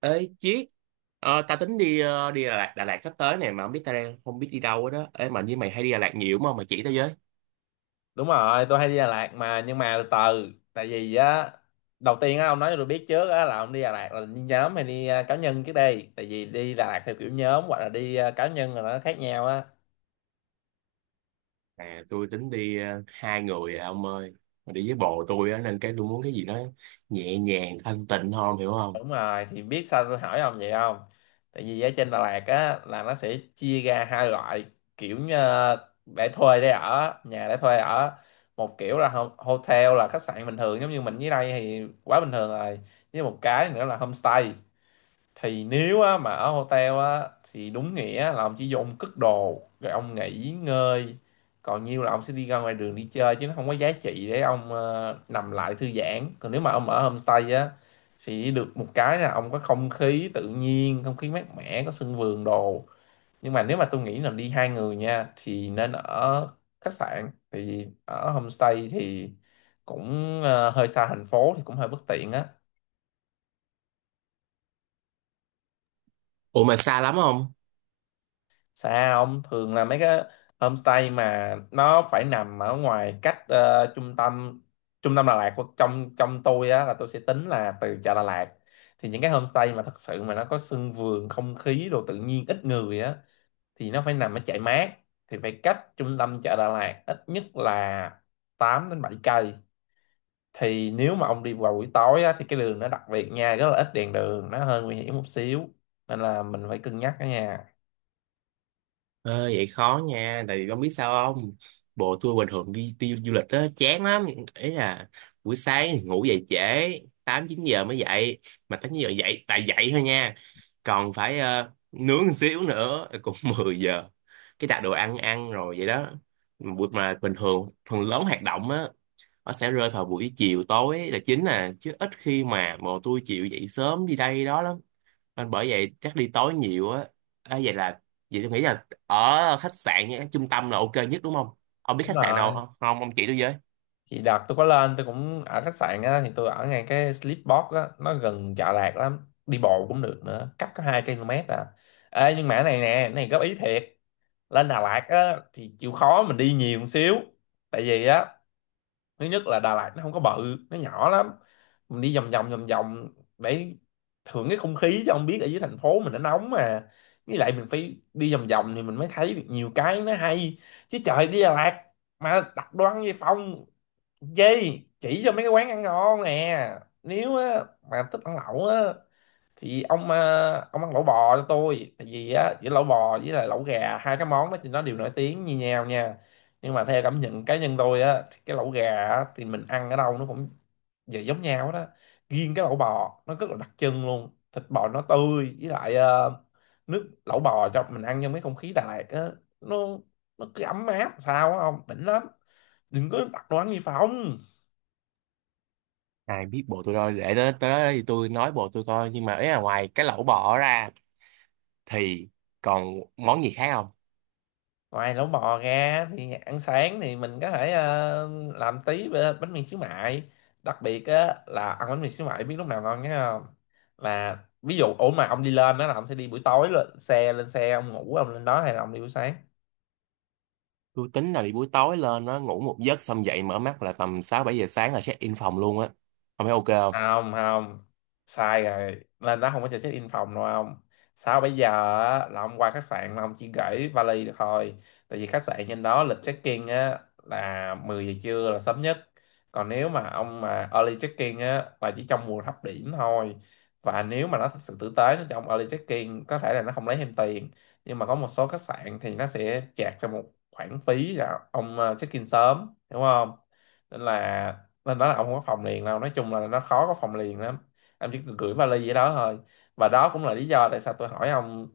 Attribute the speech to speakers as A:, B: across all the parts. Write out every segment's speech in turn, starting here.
A: Ê Chiết. Tao tính đi Đà Lạt sắp tới này mà không biết ta đang không biết đi đâu hết đó. Ê, mà như mày hay đi Đà Lạt nhiều mà mày chỉ tao với.
B: Đúng rồi, tôi hay đi Đà Lạt mà. Nhưng mà từ từ, tại vì á, đầu tiên á, ông nói cho tôi biết trước á, là ông đi Đà Lạt là đi nhóm hay đi cá nhân. Trước đây tại vì đi Đà Lạt theo kiểu nhóm hoặc là đi cá nhân là nó khác nhau á.
A: À, tôi tính đi hai người à, ông ơi. Mà đi với bồ tôi á nên cái tôi muốn cái gì đó nhẹ nhàng thanh tịnh hơn, hiểu không?
B: Đúng rồi thì biết sao tôi hỏi ông vậy không? Tại vì ở trên Đà Lạt á là nó sẽ chia ra hai loại, kiểu như để thuê, để ở, nhà để thuê ở. Một kiểu là hotel là khách sạn bình thường, giống như mình dưới đây thì quá bình thường rồi. Với một cái nữa là homestay. Thì nếu á, mà ở hotel á thì đúng nghĩa là ông chỉ vô ông cất đồ rồi ông nghỉ ngơi, còn nhiêu là ông sẽ đi ra ngoài đường đi chơi, chứ nó không có giá trị để ông nằm lại thư giãn. Còn nếu mà ông ở homestay á thì được một cái là ông có không khí tự nhiên, không khí mát mẻ, có sân vườn đồ. Nhưng mà nếu mà tôi nghĩ là đi hai người nha thì nên ở khách sạn. Thì ở homestay thì cũng hơi xa thành phố thì cũng hơi bất tiện á.
A: Ủa, mà xa lắm không?
B: Xa, ông, thường là mấy cái homestay mà nó phải nằm ở ngoài, cách trung tâm, trung tâm Đà Lạt, của trong trong tôi á là tôi sẽ tính là từ chợ Đà Lạt. Thì những cái homestay mà thật sự mà nó có sân vườn, không khí đồ tự nhiên, ít người á, thì nó phải nằm ở chạy mát. Thì phải cách trung tâm chợ Đà Lạt ít nhất là 8 đến 7 cây. Thì nếu mà ông đi vào buổi tối á, thì cái đường nó đặc biệt nha, rất là ít đèn đường, nó hơi nguy hiểm một xíu, nên là mình phải cân nhắc đó nha.
A: Ờ, vậy khó nha, tại vì con biết sao không? Bộ tour bình thường đi đi du lịch đó chán lắm, ý là buổi sáng ngủ dậy trễ, 8 9 giờ mới dậy, mà 8 9 giờ dậy tại dậy thôi nha. Còn phải nướng một xíu nữa cũng 10 giờ. Cái đặt đồ ăn ăn rồi vậy đó. Buổi mà bình thường phần lớn hoạt động á, nó sẽ rơi vào buổi chiều tối là chính à, chứ ít khi mà bộ tôi chịu dậy sớm đi đây đó lắm, nên bởi vậy chắc đi tối nhiều á. À, vậy tôi nghĩ là ở khách sạn nhé, trung tâm là ok nhất đúng không? Ông biết
B: Đúng
A: khách sạn nào
B: rồi,
A: không không? Ông chỉ tôi với.
B: thì đợt tôi có lên tôi cũng ở khách sạn á, thì tôi ở ngay cái Sleepbox á, nó gần Chợ Lạc lắm, đi bộ cũng được nữa, cách có 2 km à. Ê, nhưng mà cái này nè, cái này góp ý thiệt, lên Đà Lạt á thì chịu khó mình đi nhiều một xíu. Tại vì á, thứ nhất là Đà Lạt nó không có bự, nó nhỏ lắm, mình đi vòng vòng vòng vòng để thưởng cái không khí, chứ không biết ở dưới thành phố mình nó nóng mà. Với lại mình phải đi vòng vòng thì mình mới thấy được nhiều cái nó hay, chứ trời đi Đà Lạt mà đặt đồ ăn về phòng gì. Chỉ cho mấy cái quán ăn ngon nè, nếu á, mà thích ăn lẩu á thì ông ông ăn lẩu bò cho tôi. Tại vì á, giữa lẩu bò với lại lẩu gà, hai cái món đó thì nó đều nổi tiếng như nhau nha, nhưng mà theo cảm nhận cá nhân tôi á thì cái lẩu gà á, thì mình ăn ở đâu nó cũng về giống nhau đó. Riêng cái lẩu bò nó rất là đặc trưng luôn, thịt bò nó tươi với lại nước lẩu bò, cho mình ăn trong cái không khí Đà Lạt á, nó nó cứ ấm áp sao á, ông, đỉnh lắm. Đừng có đặt đồ ăn gì phòng.
A: Ai biết bộ tôi đâu, để tới tới đó thì tôi nói bộ tôi coi, nhưng mà ấy là ngoài cái lẩu bò ra thì còn món gì khác không?
B: Ngoài lẩu bò ra thì ăn sáng thì mình có thể làm tí bánh mì xíu mại. Đặc biệt á, là ăn bánh mì xíu mại biết lúc nào ngon nhé không? Là ví dụ, ủa mà ông đi lên đó là ông sẽ đi buổi tối, lên xe, lên xe ông ngủ, ông lên đó, hay là ông đi buổi sáng?
A: Tôi tính là đi buổi tối lên, nó ngủ một giấc xong dậy mở mắt là tầm 6 7 giờ sáng là check in phòng luôn á. Ông thấy ok
B: Không, không, sai rồi, lên đó không có cho check in phòng đâu ông. Sao bây giờ? Á, là ông qua khách sạn mà ông chỉ gửi vali được thôi. Tại vì khách sạn trên đó lịch check in á là 10 giờ trưa là sớm nhất. Còn nếu mà ông mà early check in á là chỉ trong mùa thấp điểm thôi, và nếu mà nó thật sự tử tế nó cho ông early check in, có thể là nó không lấy thêm tiền. Nhưng mà có một số khách sạn thì nó sẽ chạc cho một khoản phí là ông check in sớm, đúng không? Nên là, nên đó là ông không có phòng liền đâu, nói chung là nó khó có phòng liền lắm, em chỉ cần gửi vali vậy đó thôi. Và đó cũng là lý do tại sao tôi hỏi ông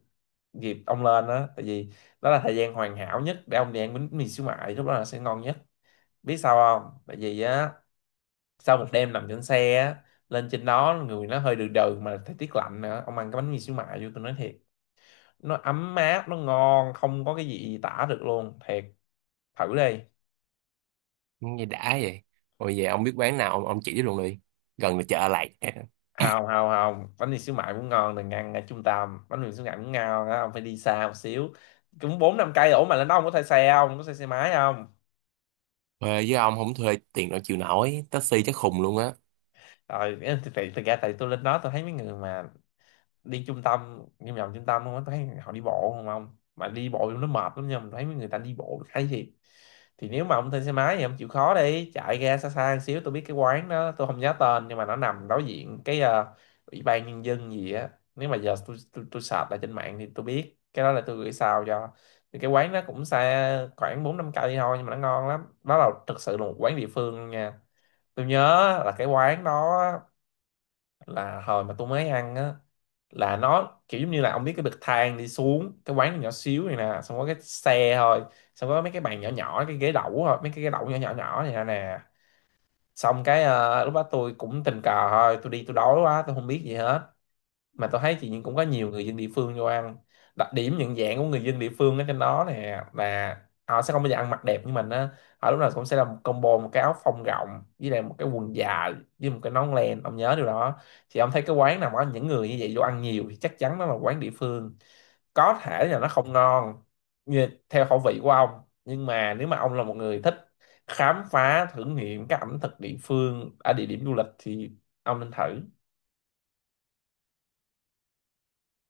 B: dịp ông lên đó, tại vì đó là thời gian hoàn hảo nhất để ông đi ăn bánh mì xíu mại, lúc đó là sẽ ngon nhất. Biết sao không? Tại vì á, sau một đêm nằm trên xe á, lên trên đó người nó hơi đừ đừ, mà thời tiết lạnh nữa, ông ăn cái bánh mì xíu mại vô, tôi nói thiệt, nó ấm áp, nó ngon không có cái gì tả được luôn, thiệt, thử đi.
A: không? Nghe đã vậy. Rồi về ông biết quán nào ông chỉ tôi luôn đi, gần là chợ lạch.
B: Không, không, không, bánh mì xíu mại cũng ngon, đừng ăn ở trung tâm, bánh mì xíu mại cũng ngon á, ông phải đi xa một xíu, cũng 4 5 cây. Ủa mà lên đó ông có thuê xe không, có thuê xe máy không?
A: Thuê với ông, không thuê tiền đâu chịu nổi, taxi chắc khùng luôn á.
B: Rồi thì thật ra tại tôi lên đó tôi thấy mấy người mà đi trung tâm, đi vòng trung tâm, không thấy họ đi bộ không, ông mà đi bộ nó mệt lắm nha, mình thấy mấy người ta đi bộ thấy thiệt. Thì nếu mà ông thuê xe máy thì ông chịu khó đi chạy ra xa xa một xíu, tôi biết cái quán đó, tôi không nhớ tên nhưng mà nó nằm đối diện cái ủy ban nhân dân gì á. Nếu mà giờ tôi search lại trên mạng thì tôi biết cái đó, là tôi gửi sao cho. Thì cái quán nó cũng xa khoảng 4 5 cây thôi, nhưng mà nó ngon lắm, đó là thực sự là một quán địa phương luôn nha. Tôi nhớ là cái quán đó, là hồi mà tôi mới ăn á, là nó kiểu giống như là ông biết, cái bậc thang đi xuống cái quán nhỏ xíu này nè, xong có cái xe thôi, xong có mấy cái bàn nhỏ nhỏ, cái ghế đẩu thôi, mấy cái ghế đẩu nhỏ nhỏ nhỏ này nè nè. Xong cái lúc đó tôi cũng tình cờ thôi, tôi đi tôi đói quá, tôi không biết gì hết, mà tôi thấy thì cũng có nhiều người dân địa phương vô ăn. Đặc điểm nhận dạng của người dân địa phương ở trên đó nè, là họ sẽ không bao giờ ăn mặc đẹp như mình á, họ lúc nào cũng sẽ là một combo, một cái áo phông rộng với lại một cái quần dài, với một cái nón len, ông nhớ điều đó. Thì ông thấy cái quán nào mà có những người như vậy vô ăn nhiều thì chắc chắn nó là quán địa phương. Có thể là nó không ngon như theo khẩu vị của ông, nhưng mà nếu mà ông là một người thích khám phá, thử nghiệm các ẩm thực địa phương ở địa điểm du lịch thì ông nên thử.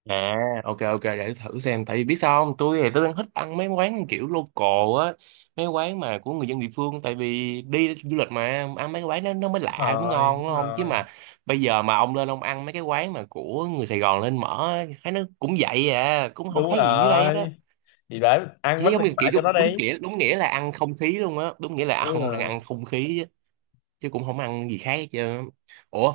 A: À, ok, ok, để thử xem. Tại vì biết sao không, tôi thì tôi đang thích ăn mấy quán kiểu local á, mấy quán mà của người dân địa phương, tại vì đi du lịch mà ăn mấy cái quán nó mới
B: Đúng
A: lạ mới
B: rồi,
A: ngon đúng
B: đúng
A: không, chứ
B: rồi.
A: mà bây giờ mà ông lên ông ăn mấy cái quán mà của người Sài Gòn lên mở á, thấy nó cũng vậy à, cũng không
B: Đúng
A: khác gì dưới đây đó.
B: rồi. Thì để ăn
A: Chỉ
B: bánh
A: giống
B: mì
A: như
B: xoài
A: kiểu
B: cho nó
A: đúng, đúng
B: đi.
A: nghĩa đúng nghĩa là ăn không khí luôn á, đúng nghĩa là
B: Đúng
A: ông đang ăn
B: rồi.
A: không khí chứ, chứ cũng không ăn gì khác hết trơn á. Ủa,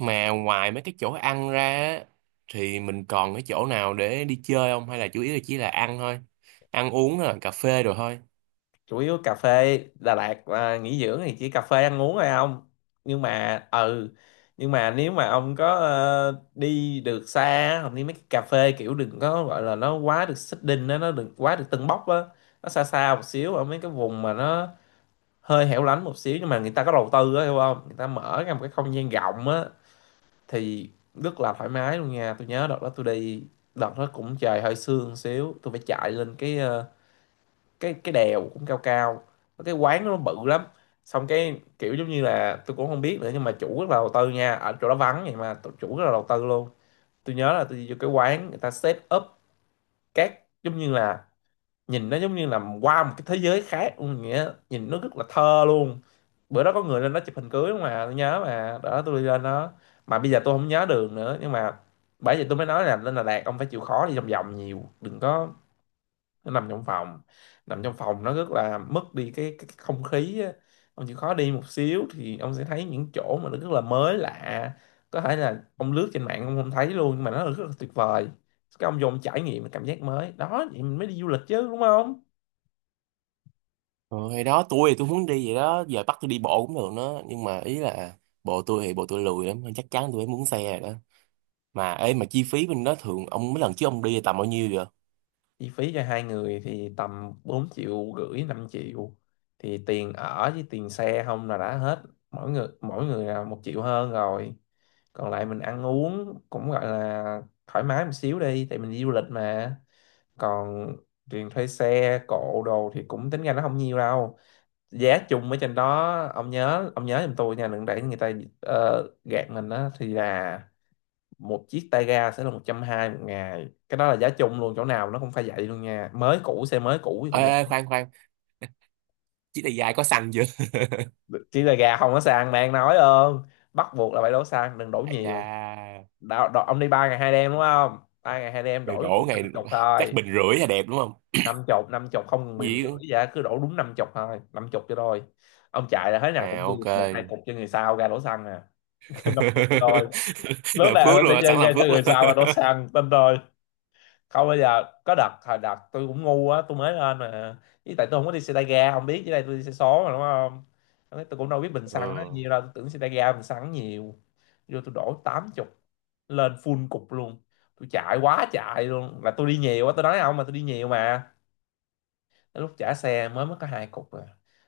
A: mà ngoài mấy cái chỗ ăn ra á, thì mình còn cái chỗ nào để đi chơi không? Hay là chủ yếu là chỉ là ăn thôi? Ăn uống là cà phê rồi thôi.
B: Chủ yếu cà phê Đà Lạt à, nghỉ dưỡng thì chỉ cà phê ăn uống thôi ông. Nhưng mà ừ nhưng mà nếu mà ông có đi được xa, không đi mấy cái cà phê kiểu đừng có gọi là nó quá được xích đinh á, nó đừng quá được tưng bốc á. Nó xa xa một xíu ở mấy cái vùng mà nó hơi hẻo lánh một xíu, nhưng mà người ta có đầu tư á, hiểu không, người ta mở ra một cái không gian rộng á thì rất là thoải mái luôn nha. Tôi nhớ đợt đó tôi đi, đợt đó cũng trời hơi sương xíu, tôi phải chạy lên cái ờ, cái đèo cũng cao cao. Có cái quán đó nó bự lắm, xong cái kiểu giống như là tôi cũng không biết nữa, nhưng mà chủ rất là đầu tư nha, ở chỗ đó vắng vậy mà chủ rất là đầu tư luôn. Tôi nhớ là tôi đi vô cái quán, người ta set up các giống như là nhìn nó giống như là qua một cái thế giới khác luôn, nghĩa nhìn nó rất là thơ luôn. Bữa đó có người lên đó chụp hình cưới mà, tôi nhớ mà đó, tôi đi lên đó mà bây giờ tôi không nhớ đường nữa. Nhưng mà bởi vậy tôi mới nói là lên Đà Lạt ông phải chịu khó đi vòng vòng nhiều, đừng có nằm trong phòng. Nằm trong phòng nó rất là mất đi cái không khí á. Ông chịu khó đi một xíu thì ông sẽ thấy những chỗ mà nó rất là mới lạ, có thể là ông lướt trên mạng ông không thấy luôn nhưng mà nó rất là tuyệt vời. Cái ông vô ông trải nghiệm cái cảm giác mới đó, vậy mình mới đi du lịch chứ đúng không?
A: Ờ, hay đó, tôi thì tôi muốn đi vậy đó, giờ bắt tôi đi bộ cũng được đó. Nhưng mà ý là bộ tôi thì bộ tôi lười lắm, chắc chắn tôi phải muốn xe rồi đó. Mà ê, mà chi phí bên đó thường ông mấy lần trước ông đi tầm bao nhiêu vậy?
B: Chi phí cho hai người thì tầm 4,5 triệu, 5 triệu, thì tiền ở với tiền xe không là đã hết. Mỗi người là 1 triệu hơn rồi, còn lại mình ăn uống cũng gọi là thoải mái một xíu đi, tại mình đi du lịch mà. Còn tiền thuê xe cộ đồ thì cũng tính ra nó không nhiều đâu. Giá chung ở trên đó, ông nhớ giùm tôi nha, đừng để người ta gạt mình đó, thì là một chiếc tay ga sẽ là 120 một ngày, cái đó là giá chung luôn, chỗ nào nó cũng phải vậy luôn nha, mới cũ xe mới cũ thì
A: Ê,
B: cũng
A: ê,
B: vậy.
A: khoan khoan, chiếc này dài có xăng chưa?
B: Chỉ là gà không có xăng bạn nói ơn, bắt buộc là phải đổ xăng, đừng đổ
A: Đại
B: nhiều.
A: gia.
B: Đo, đo, Ông đi 3 ngày 2 đêm đúng không, 3 ngày 2 đêm đổ cho
A: Đổ
B: tôi
A: ngày
B: năm chục
A: chắc
B: thôi.
A: bình rưỡi là đẹp đúng không?
B: Năm chục không ngừng bình rưỡi,
A: Gì?
B: vậy cứ đổ đúng năm chục thôi, năm chục cho thôi. Ông chạy là thế nào cũng
A: À,
B: dư
A: ok.
B: một hai cục cho người sau ra đổ xăng nè. Năm chục cho thôi. Lớn
A: Là
B: nào
A: phước
B: hơn sẽ
A: luôn hả,
B: dư
A: sẵn
B: ra
A: làm
B: cho
A: phước luôn
B: người sau ra đổ xăng tin rồi. Không, bây giờ có đợt hồi đợt tôi cũng ngu á, tôi mới lên mà, với tại tôi không có đi xe tay ga không biết, với đây tôi đi xe số mà đúng không. Lúc ấy tôi cũng đâu biết bình
A: ừ.
B: xăng nó nhiều đâu, tôi tưởng xe tay ga bình xăng nhiều, vô tôi đổ 80 lên full cục luôn. Tôi chạy quá chạy luôn, là tôi đi nhiều á, tôi nói không mà tôi đi nhiều mà. Tới lúc trả xe mới mất có hai cục rồi,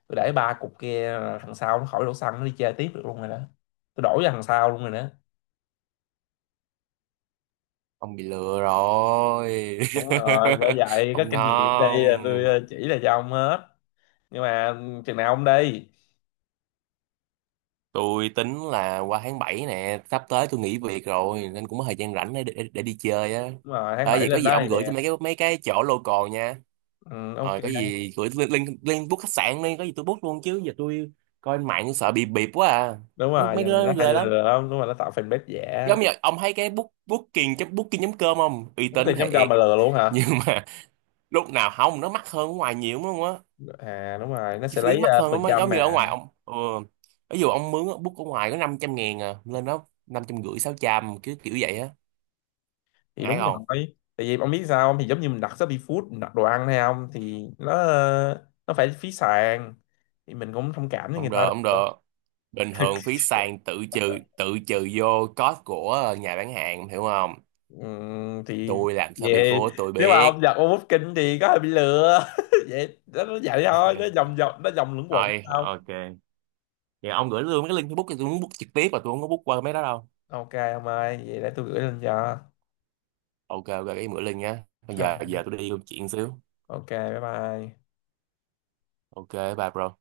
B: tôi để ba cục kia là thằng sau nó khỏi đổ xăng, nó đi chơi tiếp được luôn rồi đó, tôi đổ cho thằng sau luôn rồi đó.
A: Ông bị lừa rồi.
B: Đúng rồi, bởi vậy có
A: Ông
B: kinh nghiệm đây
A: non.
B: là tôi chỉ là cho ông hết. Nhưng mà chừng nào ông đi?
A: Tôi tính là qua tháng 7 nè, sắp tới tôi nghỉ việc rồi nên cũng có thời gian rảnh để đi chơi á.
B: Đúng rồi, tháng
A: À,
B: 7
A: vậy có
B: lên
A: gì
B: đó
A: ông
B: thì
A: gửi
B: đẹp.
A: tôi mấy cái chỗ local nha.
B: Ừ, ok.
A: Rồi có gì gửi lên lên lên book khách sạn đi, có gì tôi book luôn, chứ giờ tôi coi trên mạng sợ bị bịp quá à.
B: Đúng
A: mấy
B: rồi,
A: mấy
B: giờ này
A: đứa
B: nó
A: nó
B: hay
A: ghê lắm.
B: lừa lắm, đúng rồi, nó tạo fanpage giả.
A: Giống như ông thấy cái booking.com không uy
B: Có
A: tín
B: tiền chấm cơm
A: thiệt,
B: mà lừa luôn hả?
A: nhưng mà lúc nào không nó mắc hơn ở ngoài nhiều đúng không á?
B: À đúng rồi, nó
A: Chi
B: sẽ
A: phí
B: lấy
A: mắc hơn
B: phần
A: lắm á,
B: trăm
A: giống như
B: mà.
A: ở ngoài ông ví dụ ông mướn á, book ở ngoài có 500.000 à, lên đó 550.000 sáu trăm cứ kiểu vậy á.
B: Thì
A: Ai
B: đúng rồi.
A: không?
B: Tại vì ông biết sao không, thì giống như mình đặt Shopee Food mình đặt đồ ăn hay không, thì nó phải phí sàn, thì mình cũng thông cảm với người
A: Không
B: ta
A: được, không
B: được.
A: được. Bình thường phí sàn tự trừ vô cost của nhà bán hàng, hiểu không?
B: Thì
A: Tôi làm sao bị
B: về,
A: phố tôi
B: nếu mà ông
A: biết.
B: giật ông bút thì có hơi bị lừa vậy đó, nó vậy thôi, nó vòng vòng, nó vòng luẩn quẩn.
A: Thôi ok. Vậy ông gửi luôn cái link Facebook, thì tôi muốn book trực tiếp mà tôi không có book qua mấy đó đâu.
B: Ok ông ơi, vậy để tôi gửi lên cho.
A: Ok, ok, cái bữa Linh nhá, bây giờ giờ tôi đi công chuyện xíu.
B: Ok, bye bye.
A: Ok, bye bro.